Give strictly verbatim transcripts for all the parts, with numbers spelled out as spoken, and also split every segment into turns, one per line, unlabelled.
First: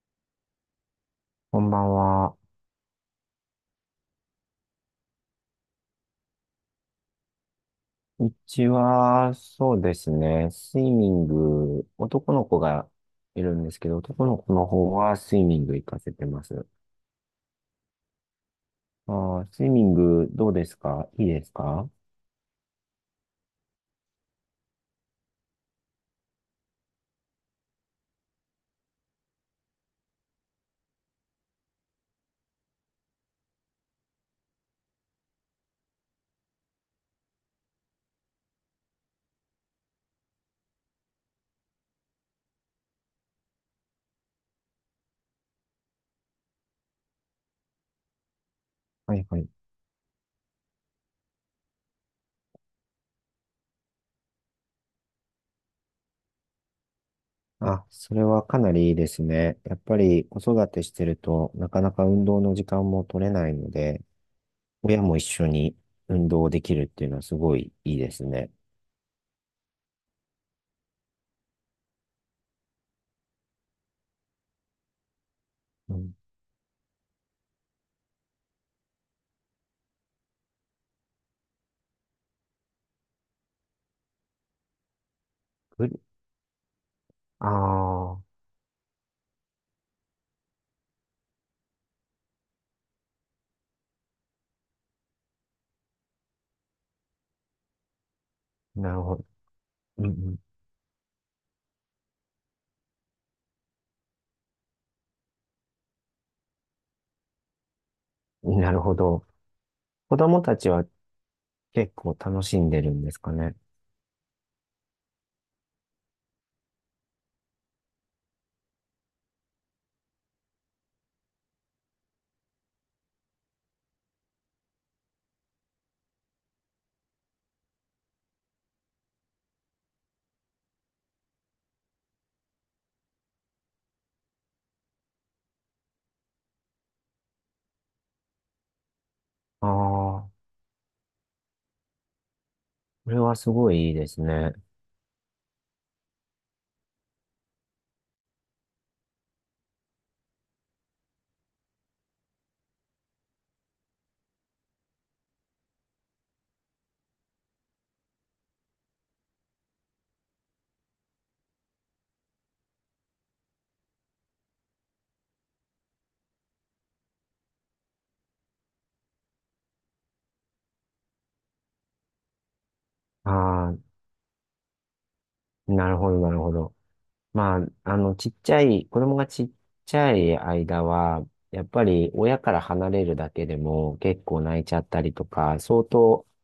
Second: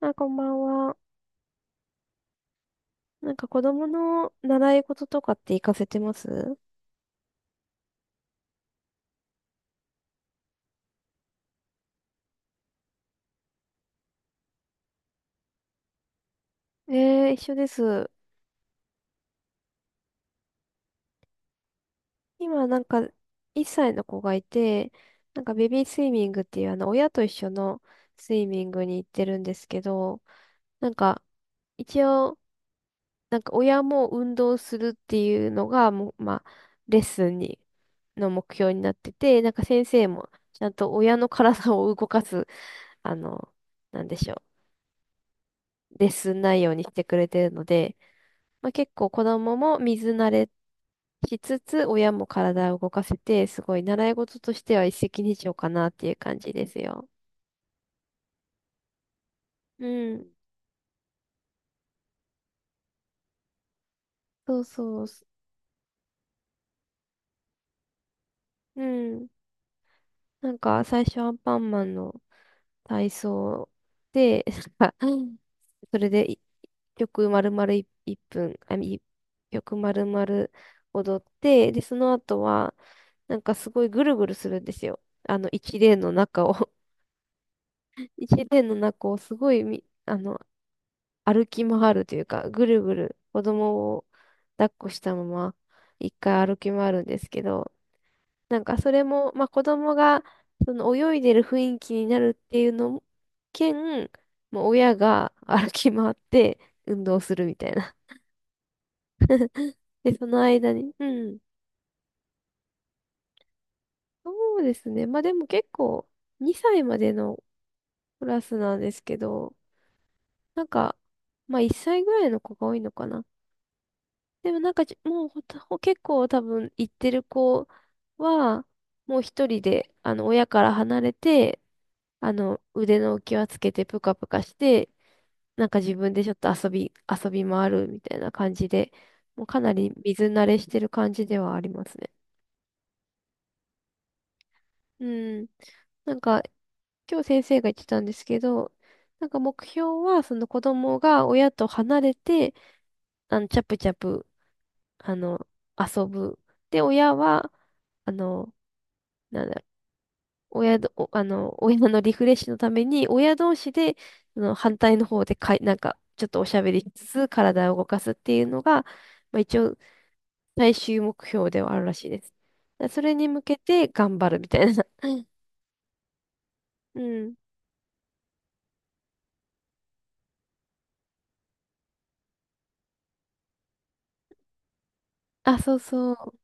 あ、こんばんは。
こんばんは。
なんか子供の習い事とかって行かせてます？
うちは、そうですね、スイミング、男の子がいるんですけど、男の子の方はスイミング行かせてます。
えー、一緒です。
あー、スイミングどうですか？いいですか？
今なんかいっさいの子がいて、なんかベビースイミングっていうあの親と一緒のスイミングに行ってるんですけど、なんか一応なんか親も運動するっていうのがもう、まあ、レッスンにの目標になってて、なんか先生もちゃんと親の体を動かす、あの、なんでしょう、レッスン内容にしてくれてるので、まあ、結構
は
子
いはい。
供も水慣れしつつ、親も体を動かせて、すごい習い事としては一石二鳥かなっていう感じですよ。
あ、それはかなりいいですね。やっ
う
ぱり
ん。
子育てしてると、なかなか運動の時間も取れないので、
そう
親
そう。
も一緒に運動できるっていうのはすごいいいですね。
うん。なんか最初アンパンマンの体操で、なんか
う
それ
ん。
でい曲丸々い1分、あ、い曲丸々踊って、で、その後は、なんかすごいぐるぐるするんですよ。あの一連の中を
ああ
一年の中をすごいみ、あの、歩き回るというか、ぐるぐる子供を抱っこしたまま、一回歩き回るんですけど、なんか
ー、
そ
なる
れ
ほど。
も、まあ子供
う
が
ん
その泳いでる雰囲気になるっていうのも兼、もう親が歩き回って運動するみたいな。
うん、なるほど。
で、
子
その
供たち
間
は
に、うん。
結構楽しんでるんですかね。
そうですね。まあでも結構、にさいまでのクラスなんですけど、なんか、まあいっさいぐらいの子が多いのかな。でもなんかじ、もうほたほ結構多分行ってる子は、もう一人で、あの、親から離れて、あの、腕の浮き輪つけてぷかぷかして、なんか自分でちょっと遊び、遊び回るみたいな感じで、もうかなり水
ああ、
慣れしてる感じではありますね。
これはすごいいいですね。
うん。なんか、今日先生が言ってたんですけど、なんか目標は、その子供が親と離れて、あの、チャプチャプ、あの、遊ぶ。で、親は、あの、なんだ、親ど、おあの、親のリフレッシュのために、親同士で、その反対の方でかい、なんか、ちょっとおしゃべりしつつ、体を動かすっていうのが、まあ、一応、最終目標ではあるらしいです。だそれに向け
あ
て頑張るみたいな。
あ、なるほど、なるほど。
うん。
まあ、あの、ちっちゃい、子供がちっちゃい間は、やっぱり親から離れるだけでも結構泣いちゃったりと
あ、
か、
そう
相
そ
当
う。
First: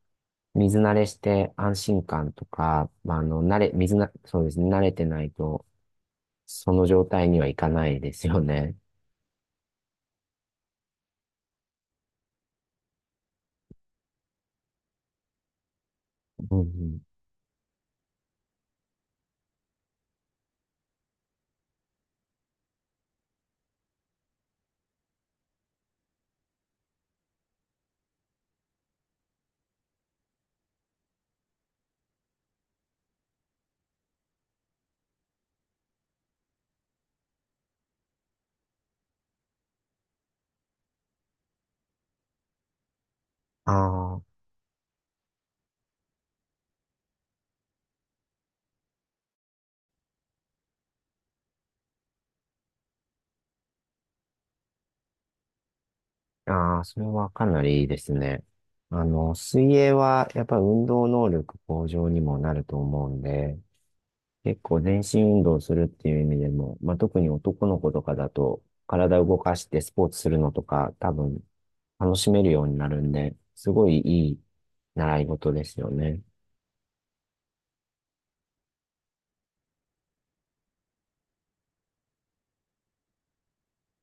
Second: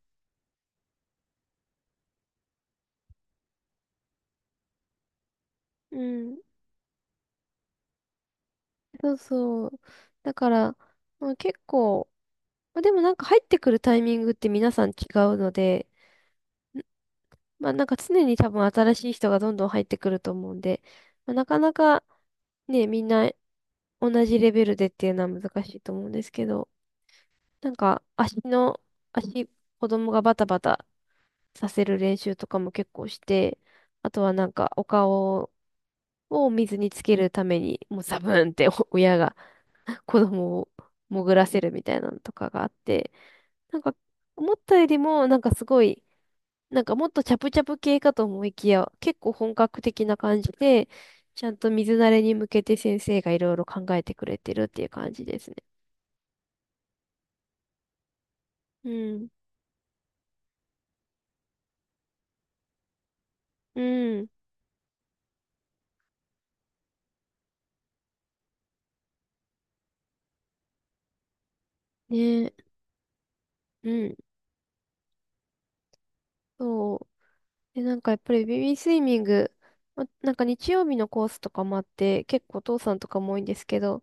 水慣れして安心感とか、まあ、あの、慣れ、水な、そうですね、慣れてないと、
うん。
その状態にはいかないですよね。
そうそう。だから、まあ、結構、まあ、でもなんか入ってくるタイミングって皆さん違うので、
うんうん、
まあなんか常に多分新しい人がどんどん入ってくると思うんで、まあ、なかなかね、みんな同じレベルでっていうのは難しいと思うんですけど、なんか足の、足、子供がバタバタさせる練習とかも結構して、あとはなんかお顔を水につけるために、もうザブーンってお親が 子供を潜らせるみたいなのとかがあって、なんか
ああ。
思ったよりもなんかすごい、なんかもっとチャプチャプ系かと思いきや、結構本格的な感じで、ちゃんと水慣れに向けて先生がいろいろ考えてくれてるっていう感じですね。
ああ、それはかなりいいですね。
う
あ
ん。
の、水泳はやっぱ運動能力向上にもなると思うんで、
うん。
結構全身運動するっていう意味でも、まあ、特に男の子とかだと、体を動かしてスポーツするのとか、多分楽しめる
ね、
ようになるんで、すご
う
い
ん。
いい習い事ですよね。
そう。で、なんかやっぱりベビースイミング、まなんか日曜日のコースとかもあって、結構お父さんとかも多いんですけど、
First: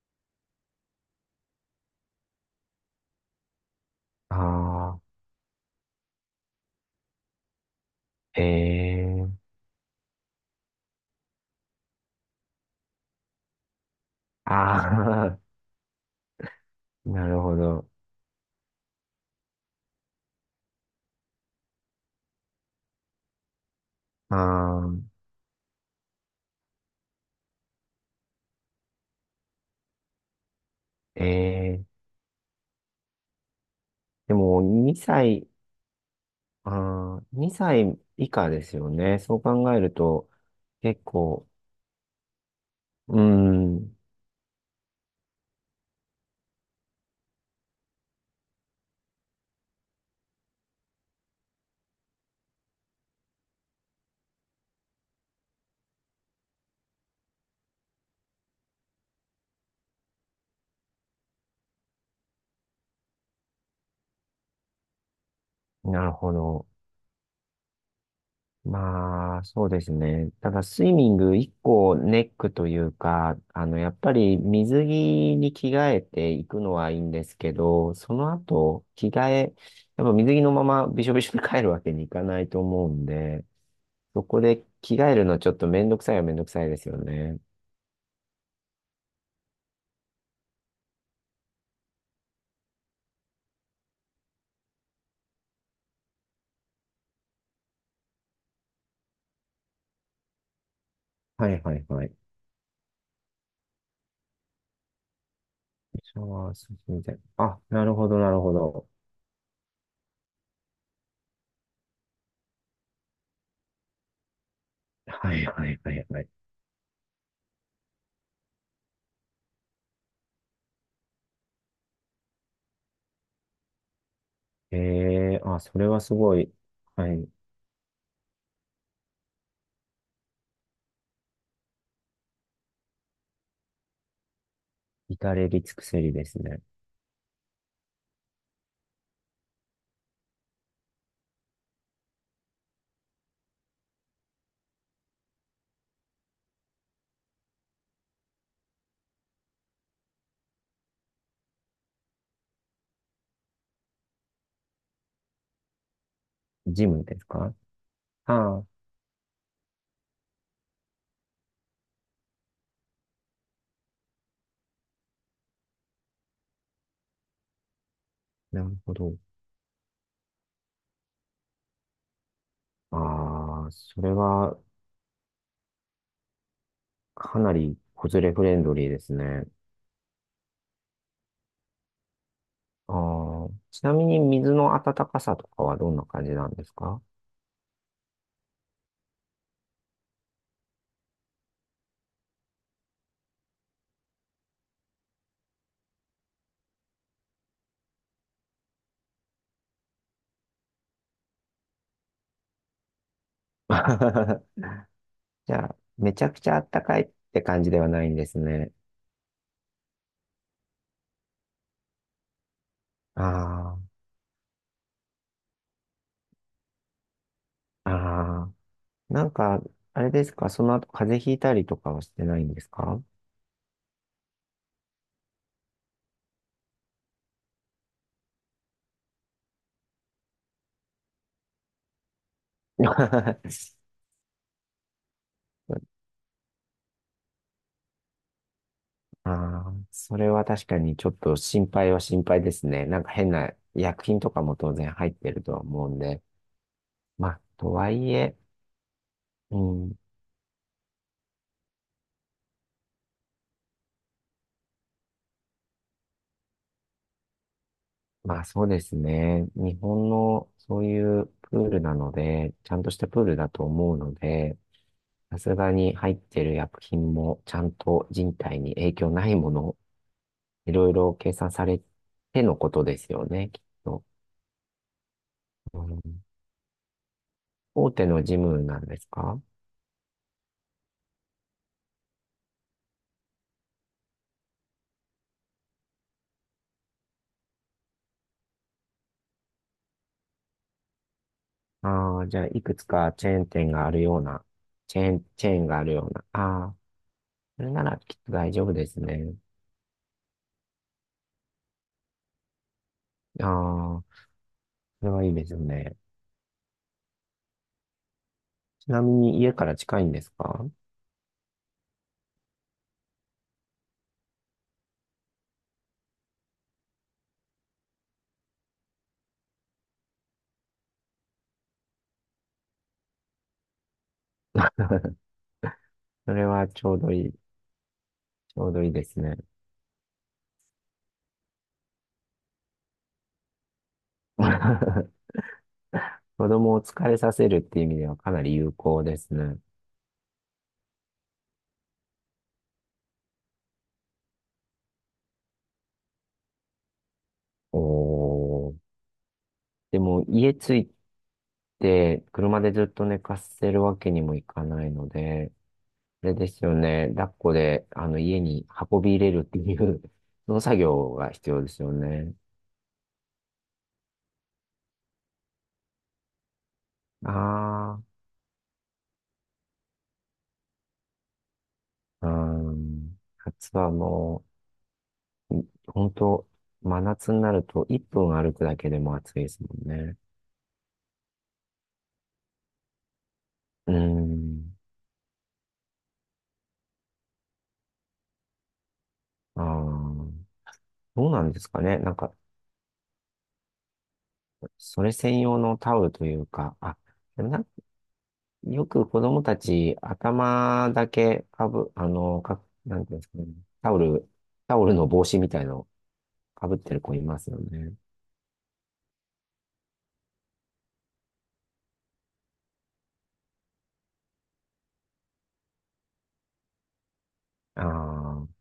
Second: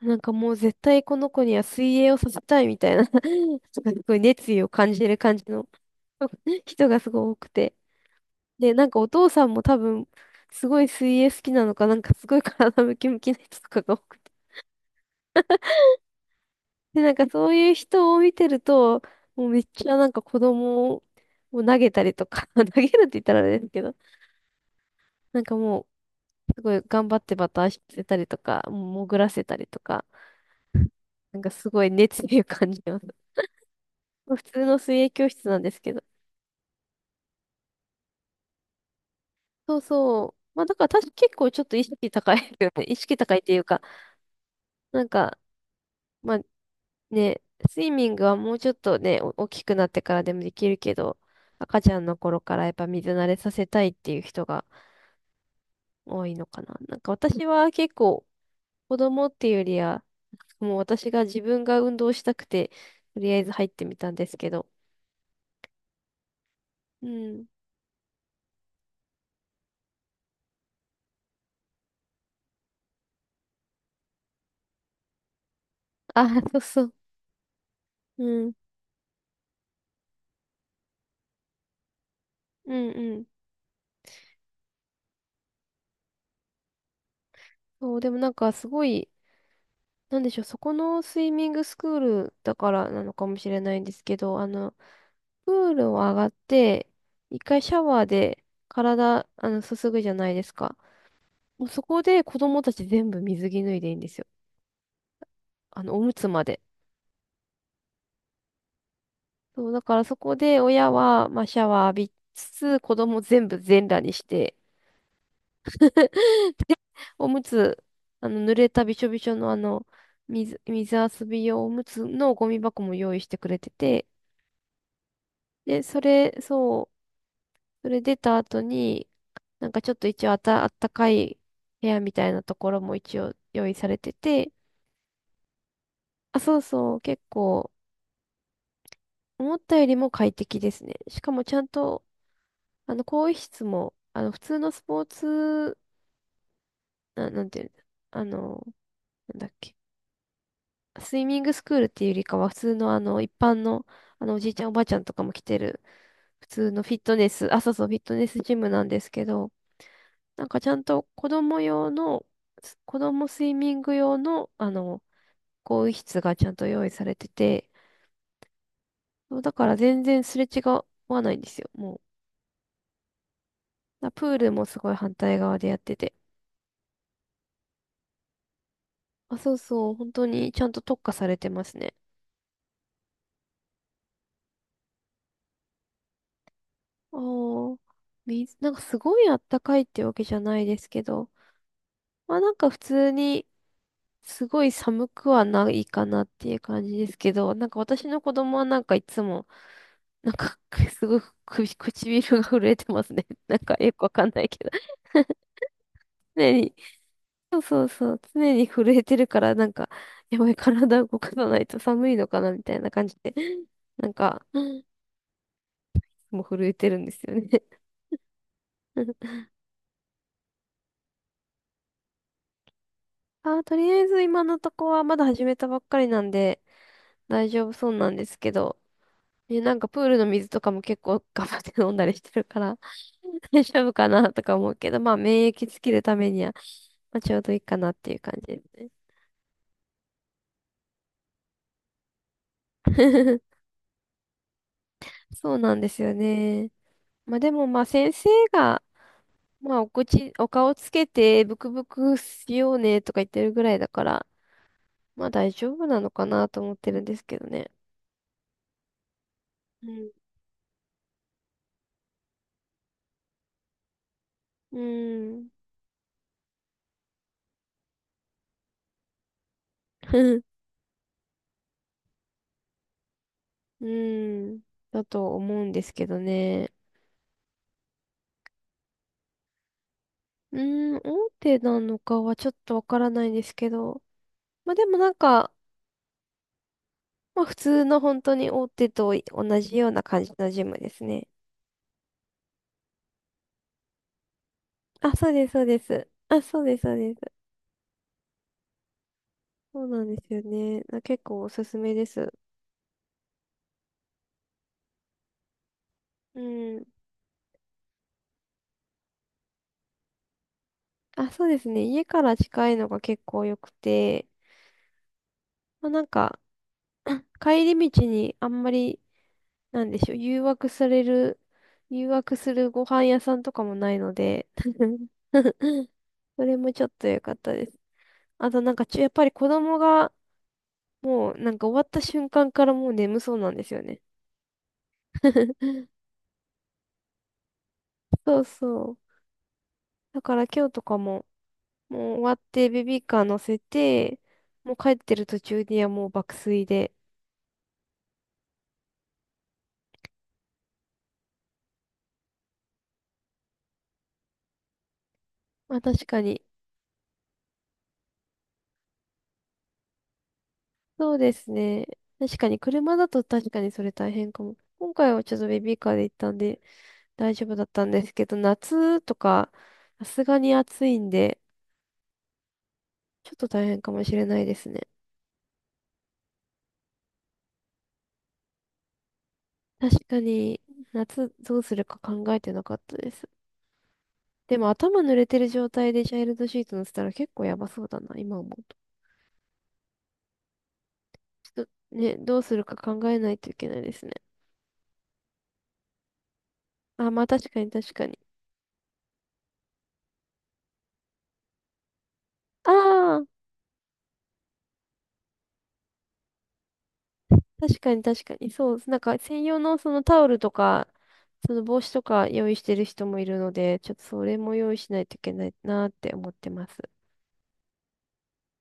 なんかもう絶対この子には水泳をさせたいみたいな、 なんか すごい熱意を感
ああ、
じる感じの 人がすごい多くて。
え
で、なんかお父
え、
さんも多分、すごい水泳好きなのか、なんかすごい体ムキムキな人とかが多くて、
ああ、
で、なんか
なる
そう
ほ
いう
ど。
人を見てると、もうめっちゃなんか子供を投げたりとか、投げるって言ったらあれですけど、
ああ、
なんかもう、すごい頑張ってバターしてせたりとか、もう潜らせたりとか、
え
なんかすご
え、
い熱意を感じます。ま
で
あ普
も
通の水泳
2
教室
歳、
なんですけど。
ああ、にさい以下ですよね。そう考
そう
える
そ
と、
う。まあだから
結
確か結
構、
構ちょっと意識高いよね。意
う
識
ー
高いっていうか、
ん、
なんか、まあね、スイミングはもうちょっとね、お大きくなってからでもできるけど、赤ちゃんの頃からやっぱ水慣れさせたいっていう人が多いのかな。なんか私は結構子供っていうよりは、もう私が自分が運動したくて、とりあえず入ってみたんですけど。
なるほど。
うん。
まあ、そうですね。ただ、スイミング一個ネックというか、あの、やっぱり水着に着替え
あ、
て い
そう
くの
そ
は
う。
いいんですけど、そ
う
の
ん。
後、着替え、やっぱ水着のままびしょびしょに帰るわけにいかないと
う
思
ん
うん
うん。
で、そこで着替えるのちょっとめんどくさいはめんどくさいですよね。
そう、でもなんかすごい、なんでしょう、そこのスイミングスクールだからなのかもしれないんですけど、あの、プールを上がって、一回シャワーで体、あの、すすぐじゃないですか。
はい
もう
は
そ
い
こ
はい。
で子供たち全部水着脱いでいいんですよ。あの、お
シ
む
ャ
つま
ワー
で。
すみたい。あ、なるほど、なるほど。
そう、だからそこで親は、まあ、シャワー浴びつつ、子供全部全裸にして、
はいはいはいはい。
でおむつ、あの、濡れたびしょびしょのあの、水、水遊び用おむつのゴミ箱も用意してくれてて、
ええー、あ、そ
で、
れ
そ
はす
れ、
ごい、
そう、
はい、
それ出た後に、なんかちょっと一応あた、あったかい部屋みたいなところも一応用意されてて、
至れり尽くせりです
あ、そう
ね。
そう、結構、思ったよりも快適ですね。しかもちゃんと、あの、更衣室も、あの、普通のスポーツな、なんていうんだ、あの、なんだっけ。スイミングスクールっていうよりかは、普通のあの、一般の、あの、おじいちゃんおばあちゃんとかも来てる、普通の
ジ
フィッ
ム
ト
です
ネス、
か？
あ、そうそう、フィットネスジ
ああ、
ムなんですけど、なんかちゃんと子供用の、す子供スイミング用の、あの、更衣室がちゃんと用意されてて、
なるほど。
そうだから全然すれ違わないんですよ、もう。
ああ、そ
だ
れ
プール
は
もすごい反対側でやってて。
かなり子連れフレンドリーです
あ、
ね。
そうそう、本当にちゃんと特化されてますね。
ああ、ちなみに水の温かさとかはどんな感じなんですか？
おー、水、なんかすごいあったかいってわけじゃないですけど、まあなんか普通にすごい寒くはないかなっていう感じですけど、なんか私の子供はなんかいつも、なんか すごく首唇が震えてますね。なんかよくわかんな いけ
じ
ど。
ゃあ、めちゃくち
常
ゃ
に、
暖かいって
そう
感じで
そ
は
う
ない
そ
ん
う、
です
常に
ね。
震えてるから、なんか、やばい、体を動かさないと寒いのかなみたいな感じで、
あ
なんか、もう震えてるんですよね。
あ、ああ、なんか、あれですか、その後風邪ひいたりとかはしてないんですか？
あ、とりあえず今のとこはまだ始めたばっかりなんで大丈夫そうなんですけど、ね、なんかプールの水とかも結構頑張って飲んだりしてるから、 大
そう。
丈夫かなとか思うけど、まあ免疫つけるためには、まあ、ちょうどいいかなっていう感じですね。
ああ、それは確かにちょっと心配は心配ですね。なんか変な 薬品とかも当然入ってると
そう
は
なん
思
で
うん
すよ
で。
ね。
ま
まあ
あ、
でも
と
まあ
はい
先生
え、
が、
う
まあお
ん、
口、お顔つけてブクブクしようねとか言ってるぐらいだから、まあ大丈夫なのかなと思ってるんですけどね。
まあそうですね。日
う
本
ん。
のそういうプールなので、ちゃんとしたプールだと思うので、
う
さ
ん。
すがに入ってる薬品もちゃんと人体に影響ないもの、いろいろ計算されてのことですよね、きっ
う
と。
ん。だと思うん
う
です
ん、
けどね。
大手のジムなんですか？
うん、大手なのかはちょっとわからないんですけど。まあでもなんか、まあ普通の本当に大手と同じような感じのジムですね。
ああ、じゃあ、いくつかチェーン店があるような、チェー
あ、
ン、
そうで
チ
す、
ェー
そう
ン
で
があるよ
す。
うな。
あ、そう
あ
で
あ、
す、そうです。
それならきっと大丈夫ですね。
そうなんですよね。な結構おすすめです。
ああ、それはいいですよね。
うん。
ちなみに家から近いんですか？
あ、そうですね。家から近いのが結構良くて、まあなんか、帰り道にあんまりなんでしょう、誘惑される、誘惑するご飯屋さんとかもないので、
そ
そ
れ
れ
は
もち
ち
ょっ
ょう
と
ど
良
いい、
かっ
ち
たです。あと
ょ
な
う
ん
ど
か
いい
ちょ、
で
やっ
す
ぱり
ね。
子供が、もうなんか終わった瞬間からもう眠そうなんですよね。
子供を疲れさせるっていう意味ではか
そ
な
う
り有
そ
効
う。
ですね。
だから今日とかも、もう終わってベビーカー乗せて、もう帰ってる途中にはもう爆睡で。
おー。でも、家着いて、車でずっと寝かせるわけにもいかないので、
まあ確か
あれ
に、
ですよね。抱っこで、あの、家に運び入れるっていう その作業
そう
が
で
必
す
要です
ね。
よね。
確かに車だと確かにそれ大変かも。今回はちょっとベビーカーで行ったんで、大丈夫だったん
あ
ですけど、夏とか、さすがに暑いんで、
あ、うん。
ちょっと大
夏
変
は
かもしれない
も
ですね。
う、本当真夏になるといっぷん歩くだけでも暑いですもん
確
ね。
かに、夏どうするか考えてなかったです。
う
でも
ん。
頭濡れてる状態でチャイルドシート乗せたら結構やばそうだな、今思うと。
ああ、どうなん
ち
で
ょっ
すか
と
ね。な
ね、
んか、
どうするか考えないといけないですね。
それ専用のタオルというか、あ、
あ、まあ
でも
確か
なん
に確かに。
よく子供たち、頭だけかぶ、あの、か、
あ
なんていうん
あ、
ですかね。タオル、タオルの帽子みたいのをかぶってる子いますよ
確か
ね。
に確かに。そう、なんか専用のそのタオルとか、その帽子とか用意してる人もいるので、ちょっとそれも用意しないといけないなーって思ってます。
ああ。